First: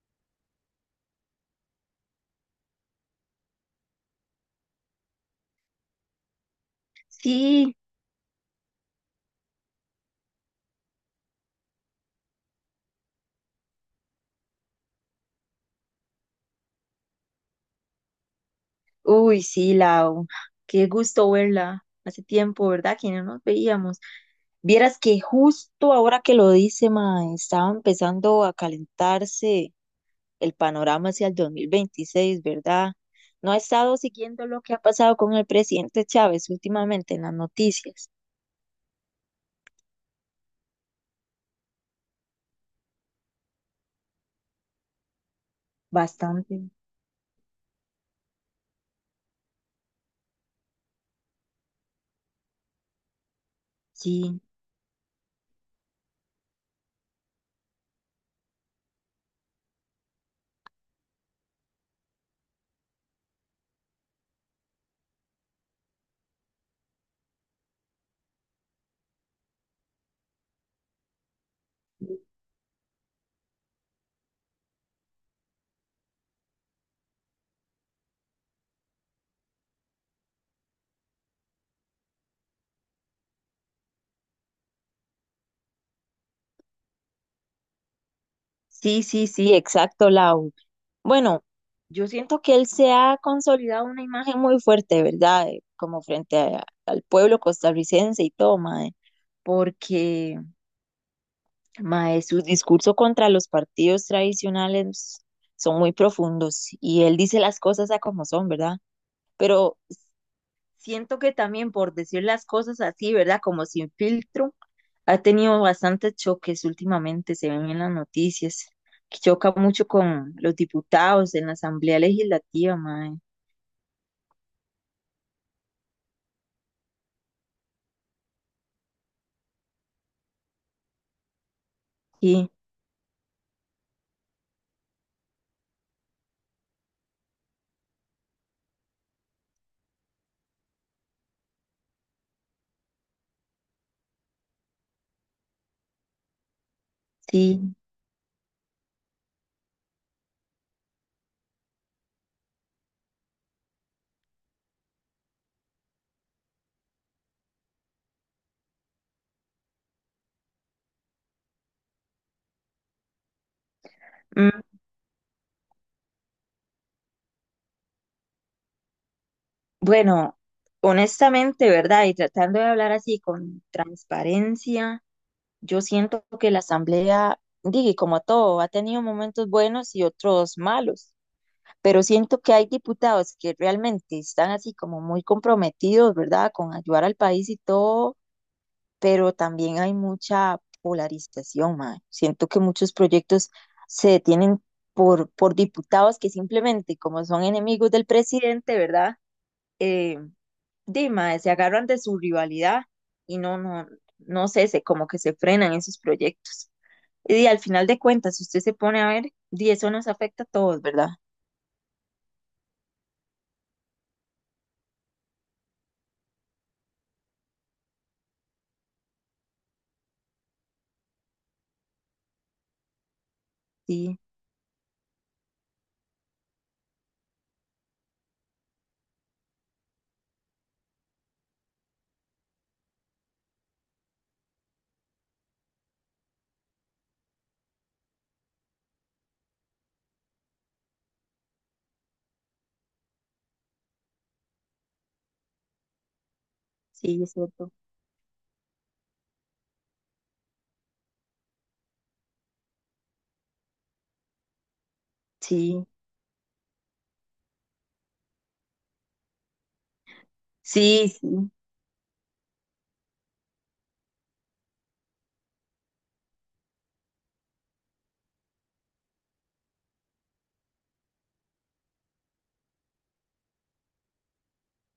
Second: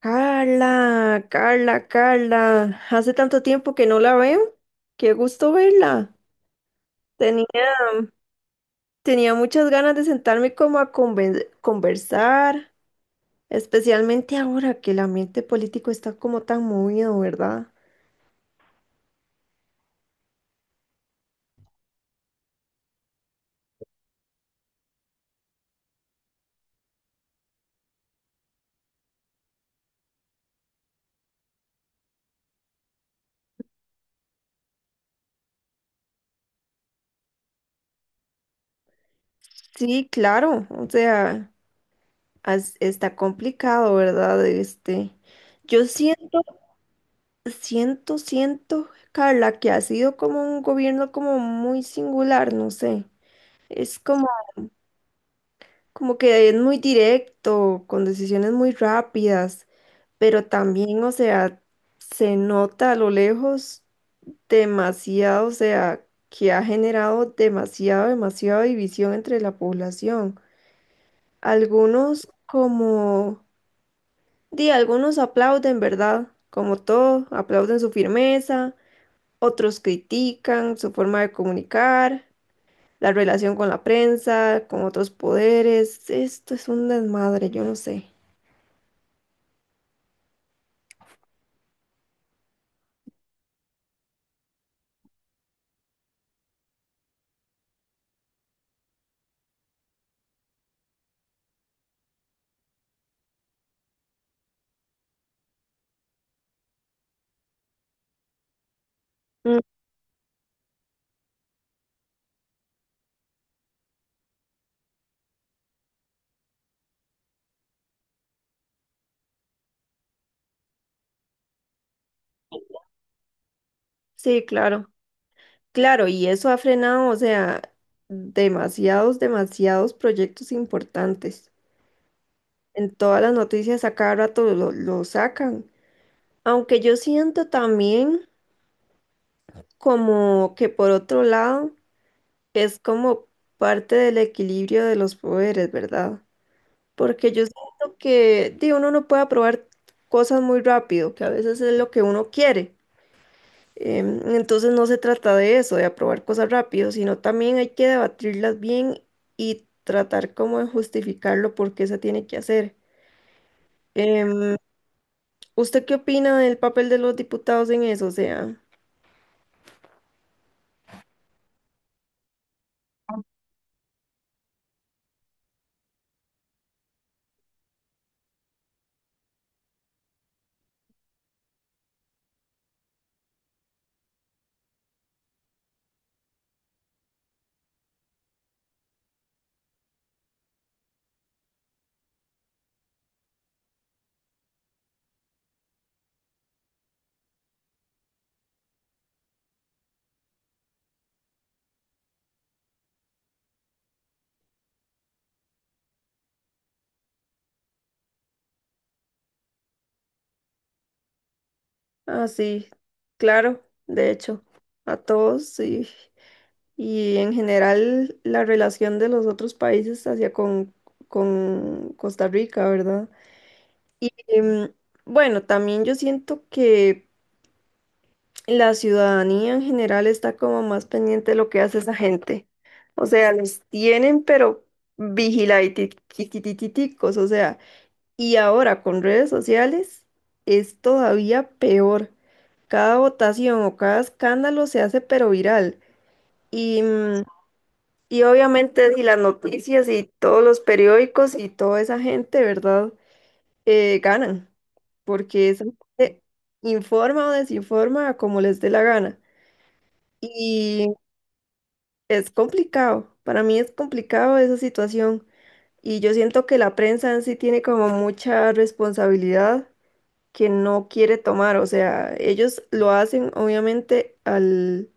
Carla, Carla, Carla, hace tanto tiempo que no la veo. Qué gusto verla. Sí, Tenía, tenía muchas ganas de sentarme como a conversar, especialmente ahora que el ambiente político está como tan movido, ¿verdad? uy, sí, Lau, qué gusto verla. Hace tiempo, ¿verdad? Que no nos veíamos. Vieras que justo ahora que lo dice, ma, estaba empezando a calentarse el panorama hacia el 2026, ¿verdad? No he estado siguiendo lo que ha pasado con el presidente Chávez últimamente en las noticias. Sí, claro, o sea, está complicado, ¿verdad? Yo Bastante. Siento, Carla, que ha sido como un gobierno como muy singular, no sé. Es como Sí, Como que es muy directo, con decisiones muy rápidas, pero también, o sea, se nota a lo lejos demasiado, o sea, que ha generado demasiado, demasiada división entre la población. Algunos como, di, algunos aplauden, ¿verdad? Como todo, aplauden su firmeza, otros critican su forma de comunicar, la relación con la prensa, con otros poderes. Esto es un desmadre, yo no sé. sí, sí, sí, exacto, Lau. Bueno, yo siento que él se ha consolidado una imagen muy fuerte, ¿verdad? Como frente al pueblo costarricense y todo, mae, porque, mae, sus discursos contra los partidos tradicionales son muy profundos y él dice las cosas a como son, ¿verdad? Pero siento que también por decir las cosas así, ¿verdad? Como sin filtro, ha tenido bastantes choques últimamente, se ven en las noticias, que choca mucho con los diputados en la Asamblea Legislativa, mae. Sí, claro, claro, y eso ha frenado, o sea, demasiados proyectos importantes. Sí, En todas las noticias a cada rato lo sacan. Aunque yo siento también como que por otro lado es como parte del equilibrio de los poderes, ¿verdad? Porque yo sí. siento que di, uno no puede aprobar cosas muy rápido, que a veces es lo que uno quiere. Entonces no se trata de eso, de aprobar cosas rápido, sino también hay que debatirlas bien y tratar como de justificarlo por qué se tiene que hacer. Em, Mm, ¿Usted qué opina del papel de los diputados en eso? O sea, bueno, honestamente, ¿verdad? Y tratando de hablar así con transparencia, yo siento que la asamblea, digo, como todo, ha tenido momentos buenos y otros malos, pero siento que hay diputados que realmente están así como muy comprometidos, ¿verdad? Con ayudar al país y todo, pero también hay mucha polarización, mae. Siento que muchos proyectos se detienen por diputados que simplemente, como son enemigos del presidente, ¿verdad? eh, di, mae, se agarran de su rivalidad y no sé, se, como que se frenan esos proyectos. Y di, al final de cuentas, si usted se pone a ver, di, eso nos afecta a todos, ¿verdad? ah, sí, claro, de hecho, a todos y en general la relación de los otros países hacia con Costa Rica, ¿verdad? Y Sí, bueno, también yo siento que la ciudadanía en general está como más pendiente de lo que hace esa gente. O sea, los tienen, pero vigiladiticos, o sea, y ahora con redes sociales es todavía peor. Cada votación o cada escándalo se hace pero viral. Y, mm, sí, es cierto. y obviamente si las noticias y todos los periódicos y toda esa gente, ¿verdad? Ganan, porque esa Sí, gente informa o desinforma como les dé la gana. Y sí, sí, es complicado, para mí es complicado esa situación. Y yo siento que la prensa en sí tiene como mucha responsabilidad que no quiere tomar. O sea, ellos lo hacen obviamente al,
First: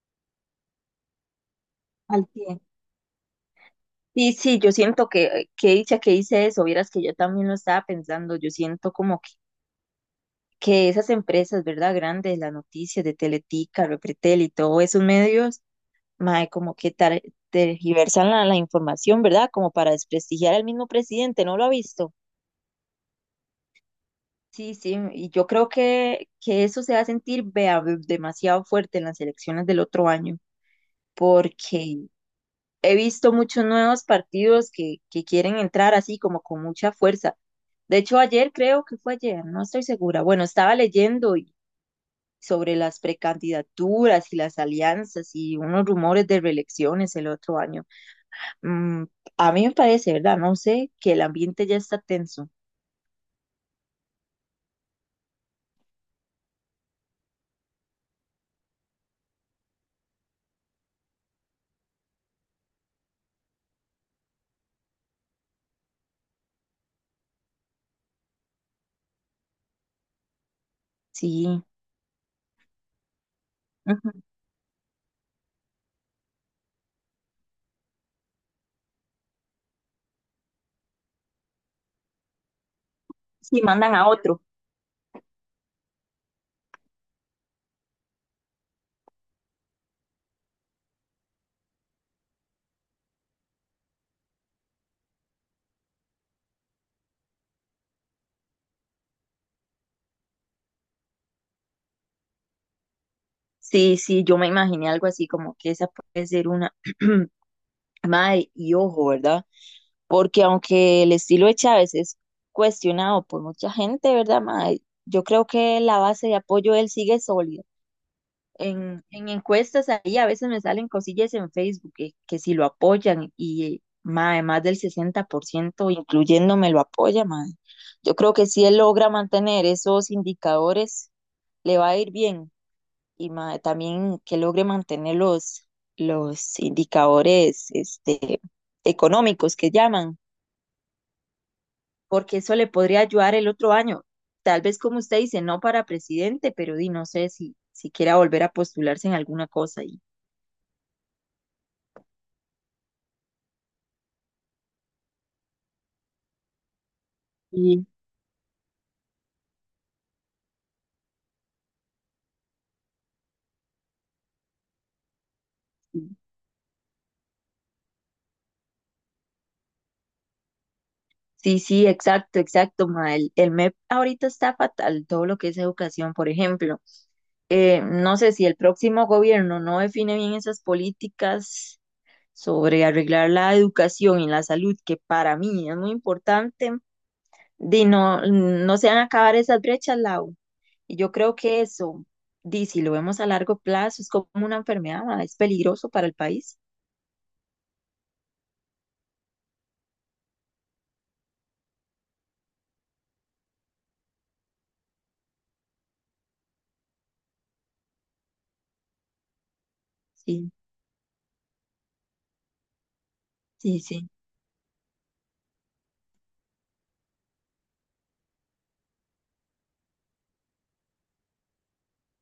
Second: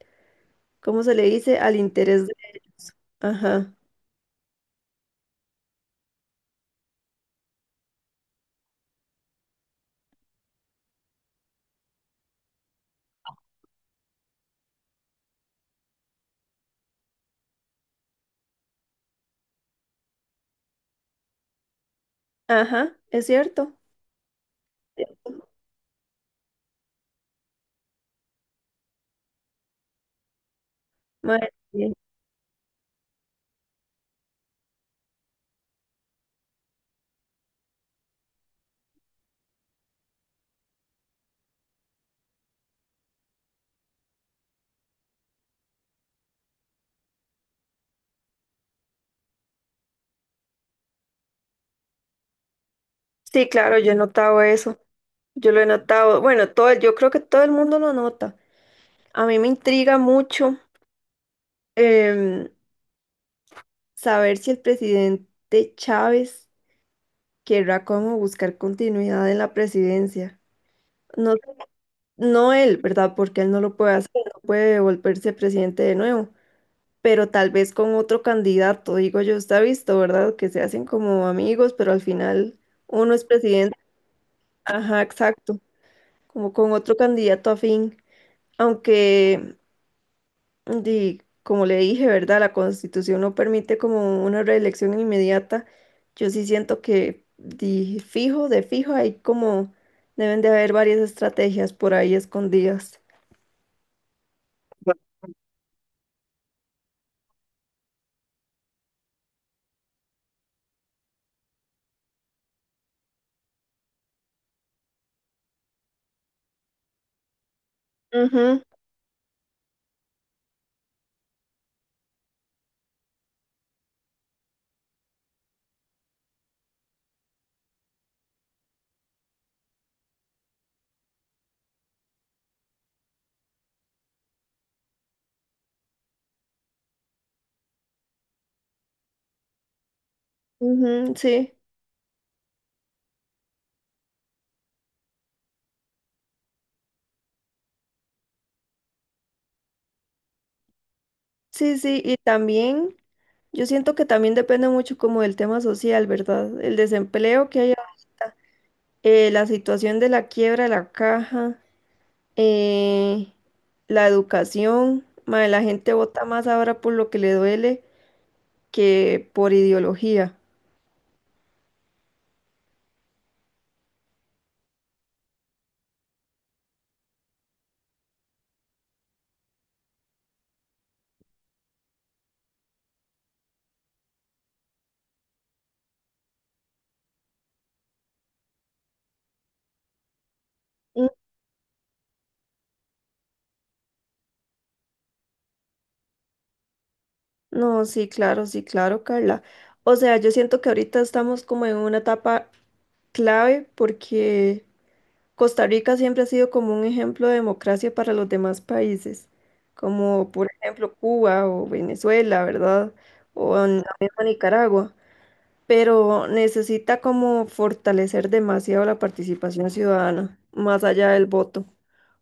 ¿cómo se le dice? Al interés al de cien. ellos. Ajá, Sí, sí, yo siento que dicha que hice eso, vieras que yo también lo estaba pensando, yo siento como que esas empresas, ¿verdad? Grandes, las noticias de Teletica, Repretel y todos esos medios, mae, como que tergiversan la información, ¿verdad? Como para desprestigiar al mismo presidente, ¿no lo ha visto? ajá, es cierto. Sí, sí, y yo creo que eso se va a sentir vea, demasiado fuerte en las elecciones del otro año, Mae, sí. porque he visto muchos nuevos partidos que quieren entrar así como con mucha fuerza. De hecho, ayer creo que fue ayer, no estoy segura. Bueno, sobre las precandidaturas y las alianzas y unos rumores de reelecciones el otro año. Mm, a mí me parece, ¿verdad? No sé, que el ambiente ya está tenso. Sí, claro, yo he notado eso. Yo lo he notado. Bueno, todo, yo creo que todo el mundo lo nota. A mí me intriga mucho. em, Saber si el presidente Chávez querrá como buscar continuidad en la presidencia. No, Sí. no él, ¿verdad? Porque él no lo puede hacer, Ujú. no puede volverse presidente de nuevo, pero tal vez con otro candidato, digo yo, está visto, ¿verdad? Que se hacen como amigos, pero al final uno es Si presidente. mandan a otro. Ajá, exacto, como con otro candidato afín. Aunque Y como le dije, ¿verdad? La Constitución no permite como una reelección inmediata. Yo sí siento que de fijo, hay como deben de haber varias estrategias por ahí escondidas. Sí, sí, yo me imaginé algo así como que esa puede ser una madre y ojo, ¿verdad? Porque aunque el estilo de Chávez es cuestionado por mucha gente, ¿verdad, mae? Yo creo que la base de apoyo de él sigue sólida. Ujú, En encuestas ahí a veces me salen cosillas en Facebook que si lo apoyan y mae, más del 60%, incluyéndome, lo apoya, mae. Yo creo que si él logra mantener esos indicadores, le va a ir bien. Y mae, también que logre mantener los indicadores este, económicos que llaman, ujú, sí, porque eso le podría ayudar el otro año. Tal vez como usted dice, no para presidente, pero di, no sé si, si quiera volver a postularse en alguna cosa. Y, sí, sí. Y también, yo siento que también depende mucho como del tema social, ¿verdad? El desempleo que hay y ahorita, la situación de la quiebra de la caja, eh, la educación. Mae, la gente vota más ahora por lo que le duele que por ideología. sí, sí, exacto, exacto, ma. El MEP ahorita está fatal, todo lo que es educación, por ejemplo. No sé si el próximo gobierno no define bien esas políticas sobre arreglar la educación y la salud, que para mí es muy importante, de no, no se van a acabar esas brechas, Lau. Y Mm, yo creo que eso, di, si lo vemos a largo plazo, es como una enfermedad, ma, es peligroso para el país. no, sí, claro, sí, claro, Carla. O sea, yo siento que ahorita estamos como en una etapa clave porque Costa Rica siempre ha sido como un ejemplo de democracia para los demás países, como por Sí, ejemplo Cuba o Venezuela, ¿verdad? O en sí, la sí. misma Nicaragua, pero necesita como fortalecer demasiado la participación ciudadana, más allá del voto.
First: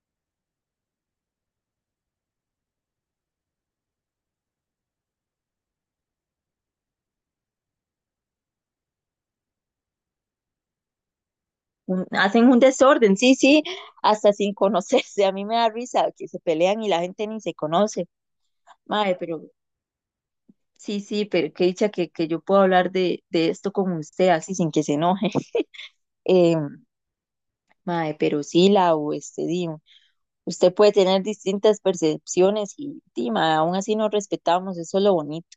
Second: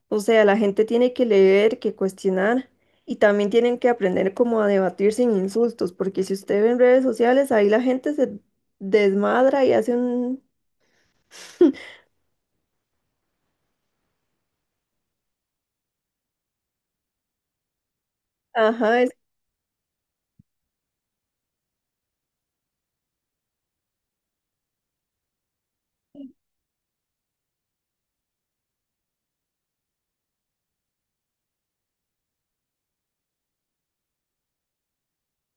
O sea, la gente tiene que leer, que cuestionar y también tienen que aprender como a debatir sin insultos, porque si usted ve en redes sociales, ahí la gente se desmadra y hace un... Hacen un desorden, sí, sí, hasta sin conocerse. A mí me da risa que se pelean y la gente ni se conoce. Ajá, es Mae, pero sí, sí, pero qué dicha que yo puedo hablar de esto con usted así sin que se enoje. Eh, mae, pero sí, Lau, este, di, usted puede tener distintas percepciones y, di, mae, aún así nos respetamos, eso es lo bonito.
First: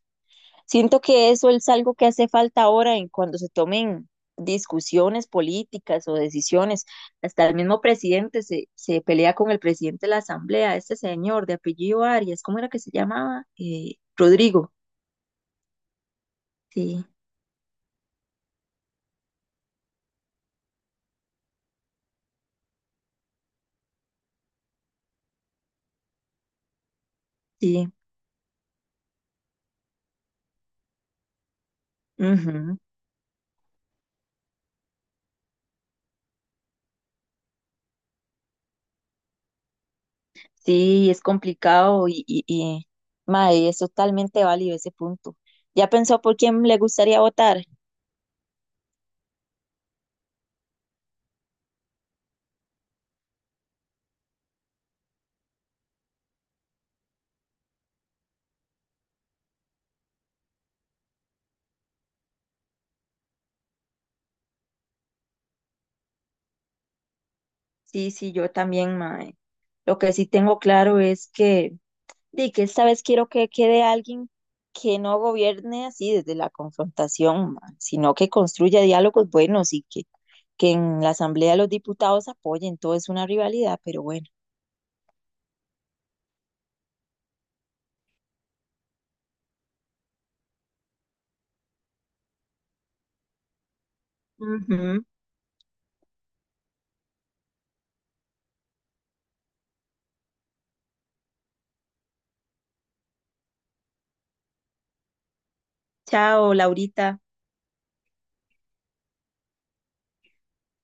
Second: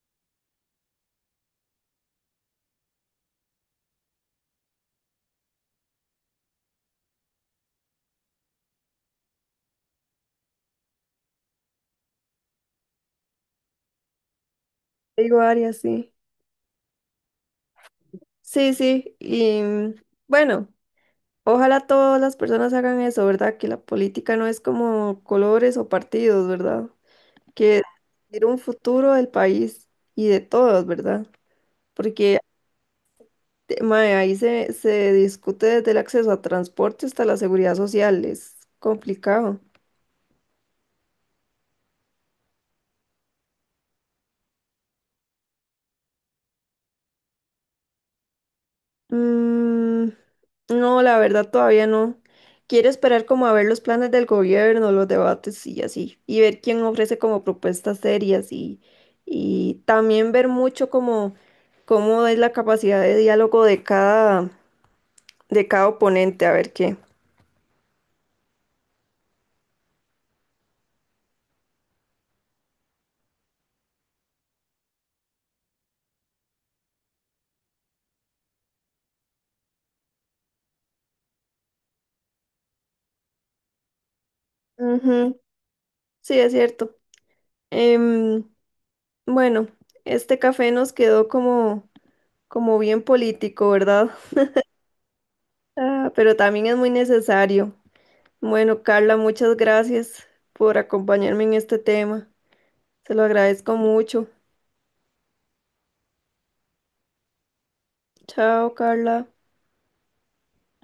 Siento que eso es algo que hace falta ahora en cuando se tomen discusiones políticas o decisiones. Hasta el mismo presidente se pelea con el presidente de la asamblea, este señor de apellido Arias, ¿cómo era que se llamaba? Rodrigo. digo Arias, sí. Sí, Sí, sí. Bueno, ojalá todas las personas hagan eso, ¿verdad? Que la política no es como colores o partidos, ¿verdad? Que sí. es un futuro del país y de todos, ¿verdad? Porque Ujú. Mae, ahí se discute desde el acceso a transporte hasta la seguridad social, es complicado. Sí, es complicado y mae, es totalmente válido ese punto. ¿Ya pensó por quién le gustaría votar? Mm, no, la verdad todavía no. Quiero esperar como a ver los planes del gobierno, los debates y así, y ver quién ofrece como propuestas serias y también ver mucho como cómo es la capacidad de diálogo de de cada oponente, a ver qué. Sí, sí, yo también, mae. Lo que sí tengo claro es que de que esta vez quiero que quede alguien que no gobierne así desde la confrontación, ma, sino que construya diálogos buenos y que en la Asamblea los diputados apoyen. Todo es una rivalidad, pero bueno. Ujú, sí, es cierto. Em, bueno, este café nos quedó como... como bien político, ¿verdad? Ujú. Ah, pero también es muy necesario. Bueno, Carla, muchas gracias por acompañarme en este tema. Se lo agradezco mucho. Chao, Laurita. Chao, Carla.